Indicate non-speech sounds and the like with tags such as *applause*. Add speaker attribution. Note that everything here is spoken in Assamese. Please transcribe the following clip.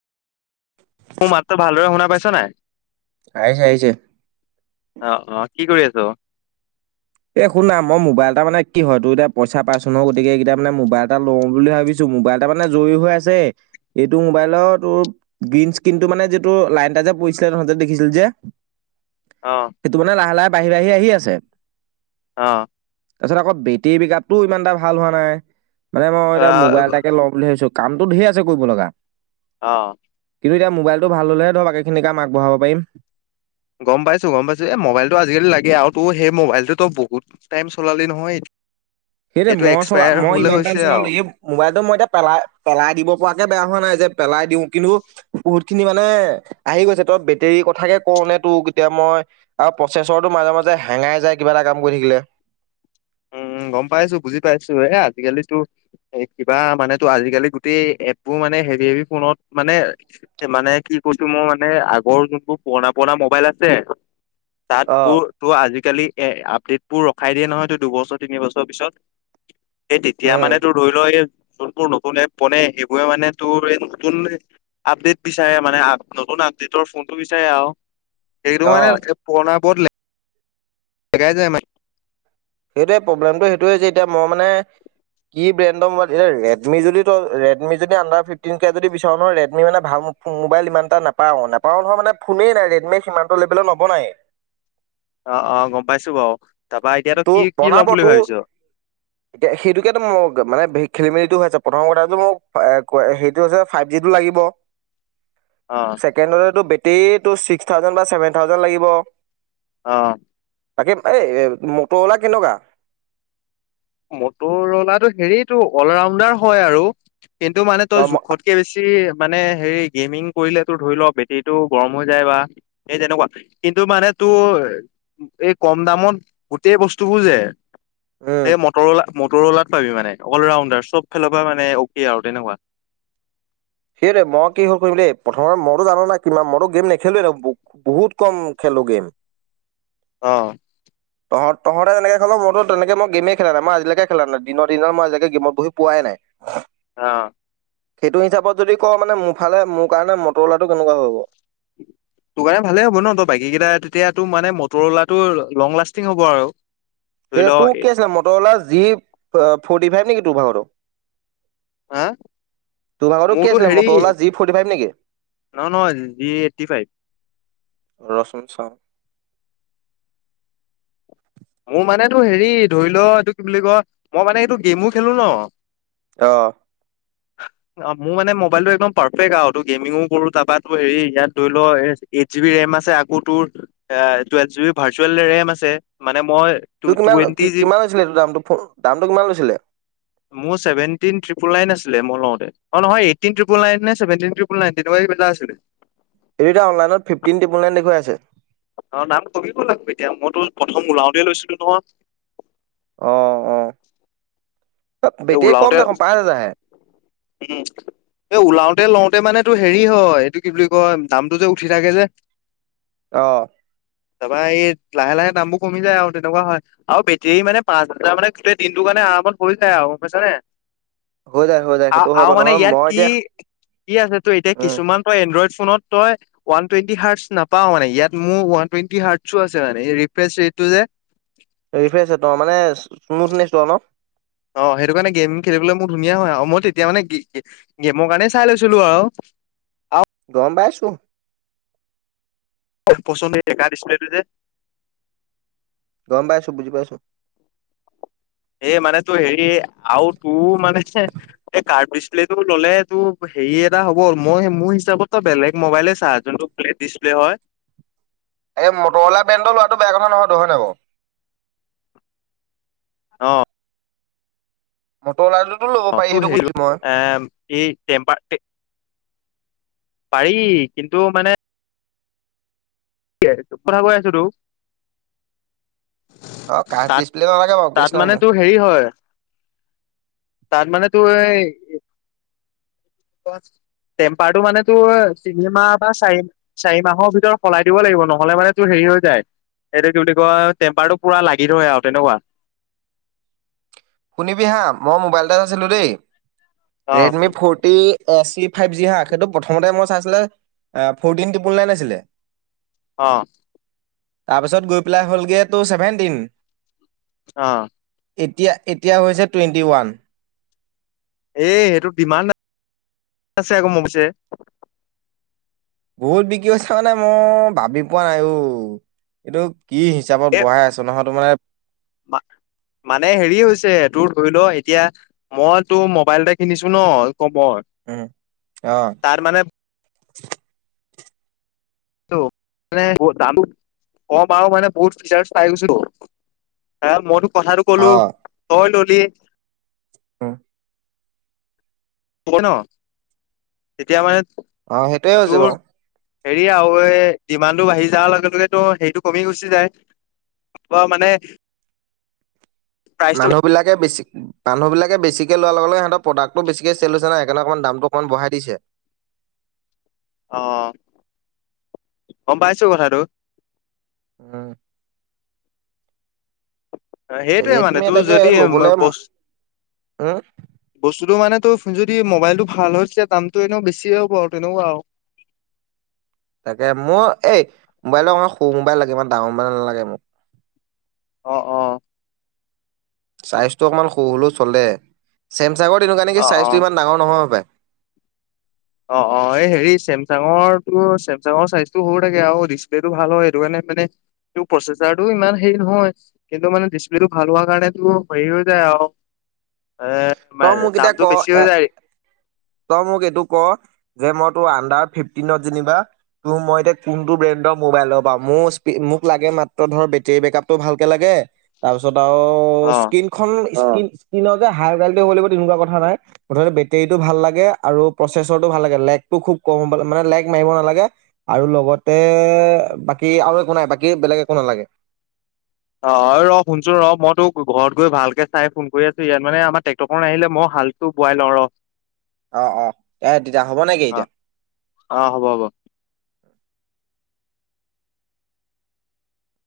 Speaker 1: *unintelligible*
Speaker 2: মোৰ মাতটো ভালদৰে শুনা পাইছা নাই?
Speaker 1: আহিছে আহিছে।
Speaker 2: অঁ অঁ কি কৰি আছ?
Speaker 1: এই শুনা ম‌ই মোবাইল এটা মানে কি হয় তোৰ এতিয়া পইচা পাইছোন গতিকে এইকেইটা মানে মোবাইল এটা লওঁ বুলি ভাবিছোঁ। তোৰ মোবাইল এটা মানে জয়ী হৈ আছে। এইটো মোবাইলৰ তোৰ গ্ৰীণ স্ক্ৰীণ টো মানে যিটো লাইন এটা যে পৰিছিল যত দেখিছিল যে
Speaker 2: অঁ
Speaker 1: সেইটো মানে লাহে লাহে বাঢ়ি বাঢ়ি আহি আছে।
Speaker 2: অঁ
Speaker 1: তাৰ পিছত আকৌ বেতেৰি বেক আপতটো ইমান এটা ভাল হোৱা নাই, মানে মই
Speaker 2: আ
Speaker 1: এতিয়া মোবাইল এটাকে ল'ম বুলি ভাবিছো। কামতটো ঢেৰ আছে কৰিব লগা।
Speaker 2: অঁ
Speaker 1: কিন্তু এতিয়া মোবলটো ভাল হ'লেহে, বাকীখিনি কাম আগবঢ়াব পাৰিম।
Speaker 2: গম পাইছো গম পাইছো এই মোবাইলটো আজিকালি লাগে আৰু ত সেই মবাইলটো বহুতটাইম চলালি নহয়।
Speaker 1: সেইটোৱে
Speaker 2: সেইটো
Speaker 1: মই চলা
Speaker 2: এক্সপায়াৰ
Speaker 1: মই
Speaker 2: হ'বলৈ
Speaker 1: ইমান টাইম
Speaker 2: হৈছে আৰু
Speaker 1: চলালো এই মোবাইলটো মই এতিয়া পেলাই পেলাই দিব পৰাকে বেয়া হোৱা নাই যে পেলাই দিওঁ, কিন্তু বহুত খিনি মানে আহি গৈছে, তই বেটেৰী কথাকে কওনে তোক এতিয়া মই আৰু প্ৰচেছৰটো মাজে মাজে হেঙাই যায়, কিবা এটা কাম কৰি থাকিলে।
Speaker 2: উম, গম পাইছো বুজি পাইছো এ আজিকালি তোৰ এই কিবা মানেতো আজিকালি গোটেই এপবোৰ মানে হেভি হেভি ফোনত মানে মানে কি কৈছো মই মানে আগৰ যোনবোৰ পুৰণা পুৰণা মোবাইল আছে। তাত
Speaker 1: অ'।
Speaker 2: বোৰ তোৰ আজিকালি এ আপডেটবোৰ ৰখাই দিয়ে নহয় ত দুবছৰ তিনি বছৰ পিছত। সেই তেতিয়া
Speaker 1: উম,
Speaker 2: মানে তোৰ ধৰি ল এই যোনবোৰ নতুন এপ বনে সেইবোৰে মানে তোৰ এই নতুন আপডেট বিচাৰে মানে, আ নতুন আপডেটৰ ফোনটো বিচাৰে আৰু। সেইটো মানে
Speaker 1: অ',
Speaker 2: এ পুৰণাবোৰত হেঙাই যায় মানে।
Speaker 1: সেইটোৱে প্ৰব্লেমটো সেইটোৱেই যে এতিয়া মই মানে কি ব্ৰেণ্ডৰ মোবাইল এ ৰেডমি যদি তই ৰেডমি যদি আণ্ডাৰ ফিফটিনকে যদি বিচাৰ নহয় ৰেডমি মানে ভাল মোবাইল ইমান এটা নাপাওঁ, নাপাওঁ নহয় মানে ফোনেই নাই ৰেডমি সিমানটো লেবেলত নবনায়ে।
Speaker 2: অ', অ', গম পাইছো বাৰু, তাৰাপা এতিয়াতো
Speaker 1: তোৰ
Speaker 2: কি কি
Speaker 1: বনাব
Speaker 2: ল'ম বুলি
Speaker 1: তোৰ
Speaker 2: ভাবিছ?
Speaker 1: এতিয়া সেইটোকে মই মানে খেলি মেলোটো হৈ আছে, প্ৰথম কথাটো মোক এ ক সেইটো হৈছে ফাইভ জিটো লাগিব।
Speaker 2: অ'।
Speaker 1: চেকেণ্ডতে তোৰ বেটৰীটো ছিক্স থাউজেণ্ড বা ছেভেন থাউজেণ্ড লাগিব।
Speaker 2: অ'।
Speaker 1: তাকে, এই-এই মট'আলা কেনেকুৱা?
Speaker 2: মট'আলাটো হেৰিটো অল ৰাউণ্ডাৰ হয় আৰু কিন্তু মানে
Speaker 1: অ
Speaker 2: তই
Speaker 1: ম-
Speaker 2: জোখত কে বেছি মানে হেৰি গেমিং কৰিলে ধৰি ল বেটেৰীটো গৰম হৈ যায় বা সেই তেনেকুৱা। কিন্তু মানে তোৰ এই কম দামত গোটেই বস্তুবোৰ যে
Speaker 1: উম
Speaker 2: এই মট'আলা-মট'আলাত পাবি মানে অল ৰাউণ্ডাৰ চব ফালৰ পৰা মানে অকে আৰু তেনেকুৱা।
Speaker 1: সেইটোৱে মই কি হ'ল *unintelligible* দে প্ৰথমে মইটো জানো না কিমান মইটো গেম নেখেলুৱে *unintelligible* বহুত কম খেলু গেম।
Speaker 2: অ'।
Speaker 1: তহঁত তহঁতে যেনেকে খেল মইটো তেনেকে মই গেমেই খেলা নাই মই আজিলৈকে খেলা নাই দিনত দিনৰ মই আজিলৈ গেমত বহি পোৱাই নাই।
Speaker 2: অ'।
Speaker 1: সেইটো হিচাপত যদি কওঁ মানে মোৰ ফালে মোৰ কাৰণে মট'অলাটো কেনেকুৱা হ'ব?
Speaker 2: তোৰ কাৰণে ভালে হ'ব ন তই বাকী কেইটা তেতিয়াতো মানে মট'অলাটো লং লাষ্টিং হ'ব আৰু। ধৰি ল
Speaker 1: সেইটো
Speaker 2: এ
Speaker 1: কি আছিলে মট'অলা জি অ' ফৰ্টি ফাইভ নেকি তোৰ ভাগটো?
Speaker 2: হা?
Speaker 1: কি
Speaker 2: মোৰতো
Speaker 1: আছিলে
Speaker 2: হেৰি,
Speaker 1: মটৰলা জি ফৰ্টি ফাইভ নেকি?
Speaker 2: নহয় নহয় জি এইট্ৰি ফাইভ।
Speaker 1: ৰ'হচোন চাওঁ।
Speaker 2: মোৰ মানেটো হেৰি ধৰি লওঁ এইটো কি বুলি কয় মই মানে এইটো গেমো খেলু ন।
Speaker 1: অ'।
Speaker 2: *inaudible* অ', মোৰ মানে মোবাইলটো একদম পাৰ্ফেক্ট আৰু তোৰ গেমিংও কৰো তাৰ পৰা তোৰ হেৰি ইয়াত ধৰি লোৱা এ এইট জি বি ৰেম আছে আকৌ তোৰ এ twelve G B virtual RAM আছে। মানে মই টু
Speaker 1: তোৰ কিমান
Speaker 2: টুৱেণ্টি জি
Speaker 1: কিমান লৈছিলে এইটো দামটো ফোন দামটো কিমান লৈছিলে?
Speaker 2: *inaudible* মোৰ চেভেটিন ত্ৰিপোল নাইন আছিলে মই লওঁতে অ' নহয় এইট্ৰিন ত্ৰিপোল নাইন নে ছেভেনট্ৰিন ত্ৰিপোল নাইন কেনেকুৱাই কিবা এটা আছিলে।
Speaker 1: এই এতিয়া অনলাইনত ফিফটিন ত্ৰিপোল নাইন দেখুৱাই আছে।
Speaker 2: অ', দাম কমি গ'ল এতিয়া মইতো প্ৰথম ওলাওঁতে লৈছিলো নহয়।
Speaker 1: অ', অ'।
Speaker 2: এ,
Speaker 1: বেটেৰী কম
Speaker 2: ওলাওঁতে
Speaker 1: দেখোন পাঁচ হাজাৰহে।
Speaker 2: উম'। এ, ওলাওতে লওঁতে মানে তোৰ হেৰি হয়, এইটো কি বুলি কয় দামটো যে উঠি থাকে যে। *inaudible*
Speaker 1: অ'।
Speaker 2: তাপা এই, লাহে লাহে দামবোৰ কমি যায় আৰু তেনেকুৱা হয়। আৰু বেটেৰী মানে পাঁচ হাজাৰ মানে গোটেই দিনটো কাৰণে আৰামত হৈ যায় আৰু গম পাইছানে?
Speaker 1: হৈ যায় হৈ যায়
Speaker 2: আও,
Speaker 1: সেইটো হয়
Speaker 2: আও
Speaker 1: বাৰু
Speaker 2: মানে
Speaker 1: নহয়
Speaker 2: ইয়াত
Speaker 1: মই
Speaker 2: কি
Speaker 1: এতিয়া
Speaker 2: কি আছে তোৰ এতিয়া
Speaker 1: উম,
Speaker 2: কিছুমান তই এনড্ৰইড ফোনত তই ওৱান টুৱেন্টি হাৰছ নাপা মানে, ইয়াত মোৰ ওৱান টুৱেণ্টি হাৰ্তছো আছে মানে এ, ৰিপ্ৰেছ এইটো যে
Speaker 1: ৰিফ্ৰেছয়েটো মানে *unintelligible* আৰু ন।
Speaker 2: অ', সেইটো কাৰণে গেম খেলিবলৈ মোৰ ধুনীয়া হয় আৰু মই তেতিয়া মানে গী-গে- গেমৰ কাৰণে চাই লৈছিলো আও।
Speaker 1: গম পাইছো।
Speaker 2: পচন্দই *unintelligible* টো যে।
Speaker 1: গম পাইছোঁ, বুজি পাইছোঁ।
Speaker 2: এ', মানে তোৰ হেৰি আওঁ তোৰ মানে এই কাৰ প্ৰেছ প্লেইটো ল'লে তোৰ হেৰি এটা হ'ব, মই মোৰ হিচাপতো বেলেগ মোবাইলে চা যোনটো ফ্লেট ডিচপ্লে হয়।
Speaker 1: এই, মটৰলা বেণ্ড লোৱাটো বেয়া কথা নহয় টো, হয় নাই বাৰু।
Speaker 2: অ'।
Speaker 1: মতৰঅলা টোটো লৈ
Speaker 2: অ', তোৰ হেৰিটো এ, এই টেমম্পাৰ টে পাৰি, কিন্তু মানে *unintelligible* কথা কৈ আছোটো
Speaker 1: অ', কাঠ
Speaker 2: তাত
Speaker 1: ডিছপ্লে নালাগে বাৰু কেছ
Speaker 2: তাত
Speaker 1: নাই
Speaker 2: মানে
Speaker 1: মোৰ।
Speaker 2: তোৰ হেৰি হয়, তাত মানে তোৰ এই টেম্পাৰটো মানে তোৰ তিনি মাহ বা চাৰি চাৰি মাহৰ ভিতৰত সলাই দিব লাগিব, নহ'লে মানে তোৰ হেৰি হৈ যায় এইটো কি বুলি কয়, টেম্পাৰটো পুৰা লাগি ধৰে আৰু তেনেকুৱা।
Speaker 1: শুনিবি হা মই মোবাইল এটা লৈছিলো দেই,
Speaker 2: অ',
Speaker 1: ৰেডমি ফ P S C five G হা, সেইটো প্ৰথমতে মই চাইছিলো আ', ফ'ৰটিন ট্ৰিপুল নাইন আছিলে
Speaker 2: অ'।
Speaker 1: তাৰপিছত গৈ পেলাই হ'লগে তোৰ ছেভেণ্টিন।
Speaker 2: অ'।
Speaker 1: এতিয়া এতিয়া হৈছে টুৱেণ্টি ওৱান।
Speaker 2: এ', এইটোত ডিমান্ড আছে আকৌ *inaudible*
Speaker 1: বহুত বিক্ৰী হৈছে মানে, মই ভাবি পোৱা নাই অ'। এইটো কি হিচাপত বঢ়াই আছো নহয় তোমাৰ
Speaker 2: মা- মানে হেৰি হৈছে তোৰ ধৰিল এতিয়া মই তোৰ মোবাইল এটা কিনিছো ন *inaudible*
Speaker 1: উম, অ'।
Speaker 2: তাত মানে *unintelligible* আৰু মানে বহুত ফিচাৰ পাই গৈছোটো। আ, মই তোক কথাটো ক'লো
Speaker 1: অ
Speaker 2: তই ল'লি
Speaker 1: উম'।
Speaker 2: ক'ব ন তেতিয়া মানে
Speaker 1: অ সেইটোয়ে হৈছে
Speaker 2: তোৰ
Speaker 1: বাৰু।
Speaker 2: হেৰি আৰু এই ডিমানটো বাঢ়ি যোৱাৰ লগে লগেটো সেইটো কমি গুচি যায়। অ মানে। প্ৰাইচটো
Speaker 1: মানুহবিলাকে বেছি। মানুহবিলাকে বেছিকে লোৱা লগে লগে সিহঁতে প্ৰডাক্টো বেছিকে চেল‌ হৈছে নাই সেইকাৰণে অকণমান দামটো অকণমান বঢ়াই দিছে।
Speaker 2: অ গম পাইছোঁ কথাটো।
Speaker 1: উম।
Speaker 2: অ সেইটোৱে মানে
Speaker 1: ৰেডমি
Speaker 2: তোৰ
Speaker 1: এটাকে
Speaker 2: যদি অ
Speaker 1: ল'বলে
Speaker 2: বস্তু।
Speaker 1: উম
Speaker 2: বস্তুটো মানে তোৰ যদি মোবাইলটো ভাল হৈছে দামতটো এনেও বেছিয়ে হ'ব আৰু তেনেকুৱা আৰু।
Speaker 1: তাকে মোৰ এই মোবাইলৰ অকণমান সৰু মোবাইল লাগে ইমান ডাঙৰ মোবাইল নালাগে মোক।
Speaker 2: অ অ।
Speaker 1: ছাইজটো অকণমান সৰু হ'লেও চলে চেমচাঙৰ তেনেকুৱা নেকি
Speaker 2: অ অ
Speaker 1: ছাইজটো ইমান ডাঙৰ নহয় পাই।
Speaker 2: অ অ এই হেৰি চেমচাঙৰটো চেমচাঙৰ চাইজটো সৰু থাকে আৰু ডিচপ্লেটো ভাল হয় সেইটো কাৰণে মানে। টো প্ৰচেচাৰটোও ইমান হেৰি নহয়। কিন্তু মানে ডিছপ্লেটো ভাল‌ হোৱাৰ কাৰণে তোৰ হেৰী হৈ যায় অলপ। এ
Speaker 1: তই
Speaker 2: তোমাৰ
Speaker 1: মোক এতিয়া ক
Speaker 2: দামটো বেছি
Speaker 1: এ
Speaker 2: হৈ যায়।
Speaker 1: তই মোক এইটো ক যে মই তোৰ আন্ডাৰত ফিফটিনত যেনিবা। তোৰ মই এতিয়া কোনটো ব্ৰেণ্ডৰ মোবাইল লও বা মোৰ ‌স্পীড মোক লাগে মাত্ৰ ধৰ বেটেৰী বেকআপতটো ভালকে লাগে। তাৰপিছত আৰু। অ স্ক্ৰীনখন স্ক্ৰীন স্ক্ৰীনতে হাই ৱালপ্লে হ'ব লাগিব তেনেকুৱা কথা নাই মুঠতে বেটীৰীটো ভাল হ। লাগে আৰু প্ৰচেছৰটো ভাল লাগে লেগটো খুব কম হ'ব মানে লেগ মাৰিব নালাগে। আৰু লগতে বাকী আৰু একো নাই বাকী বেলেগ একো নালাগে।
Speaker 2: অ হয় ৰ শুনচোন ৰহ মই তোক ঘৰত গৈ ভালকে চাই ফোন কৰি আছো ইয়াত মানে আমাৰ ট্ৰেক্টৰখন আহিলে মই হাল। টো বোৱাই লওঁ ৰহ।
Speaker 1: অ অ এ তেতিয়া হ'ব নেকি।
Speaker 2: অ অ হ'ব।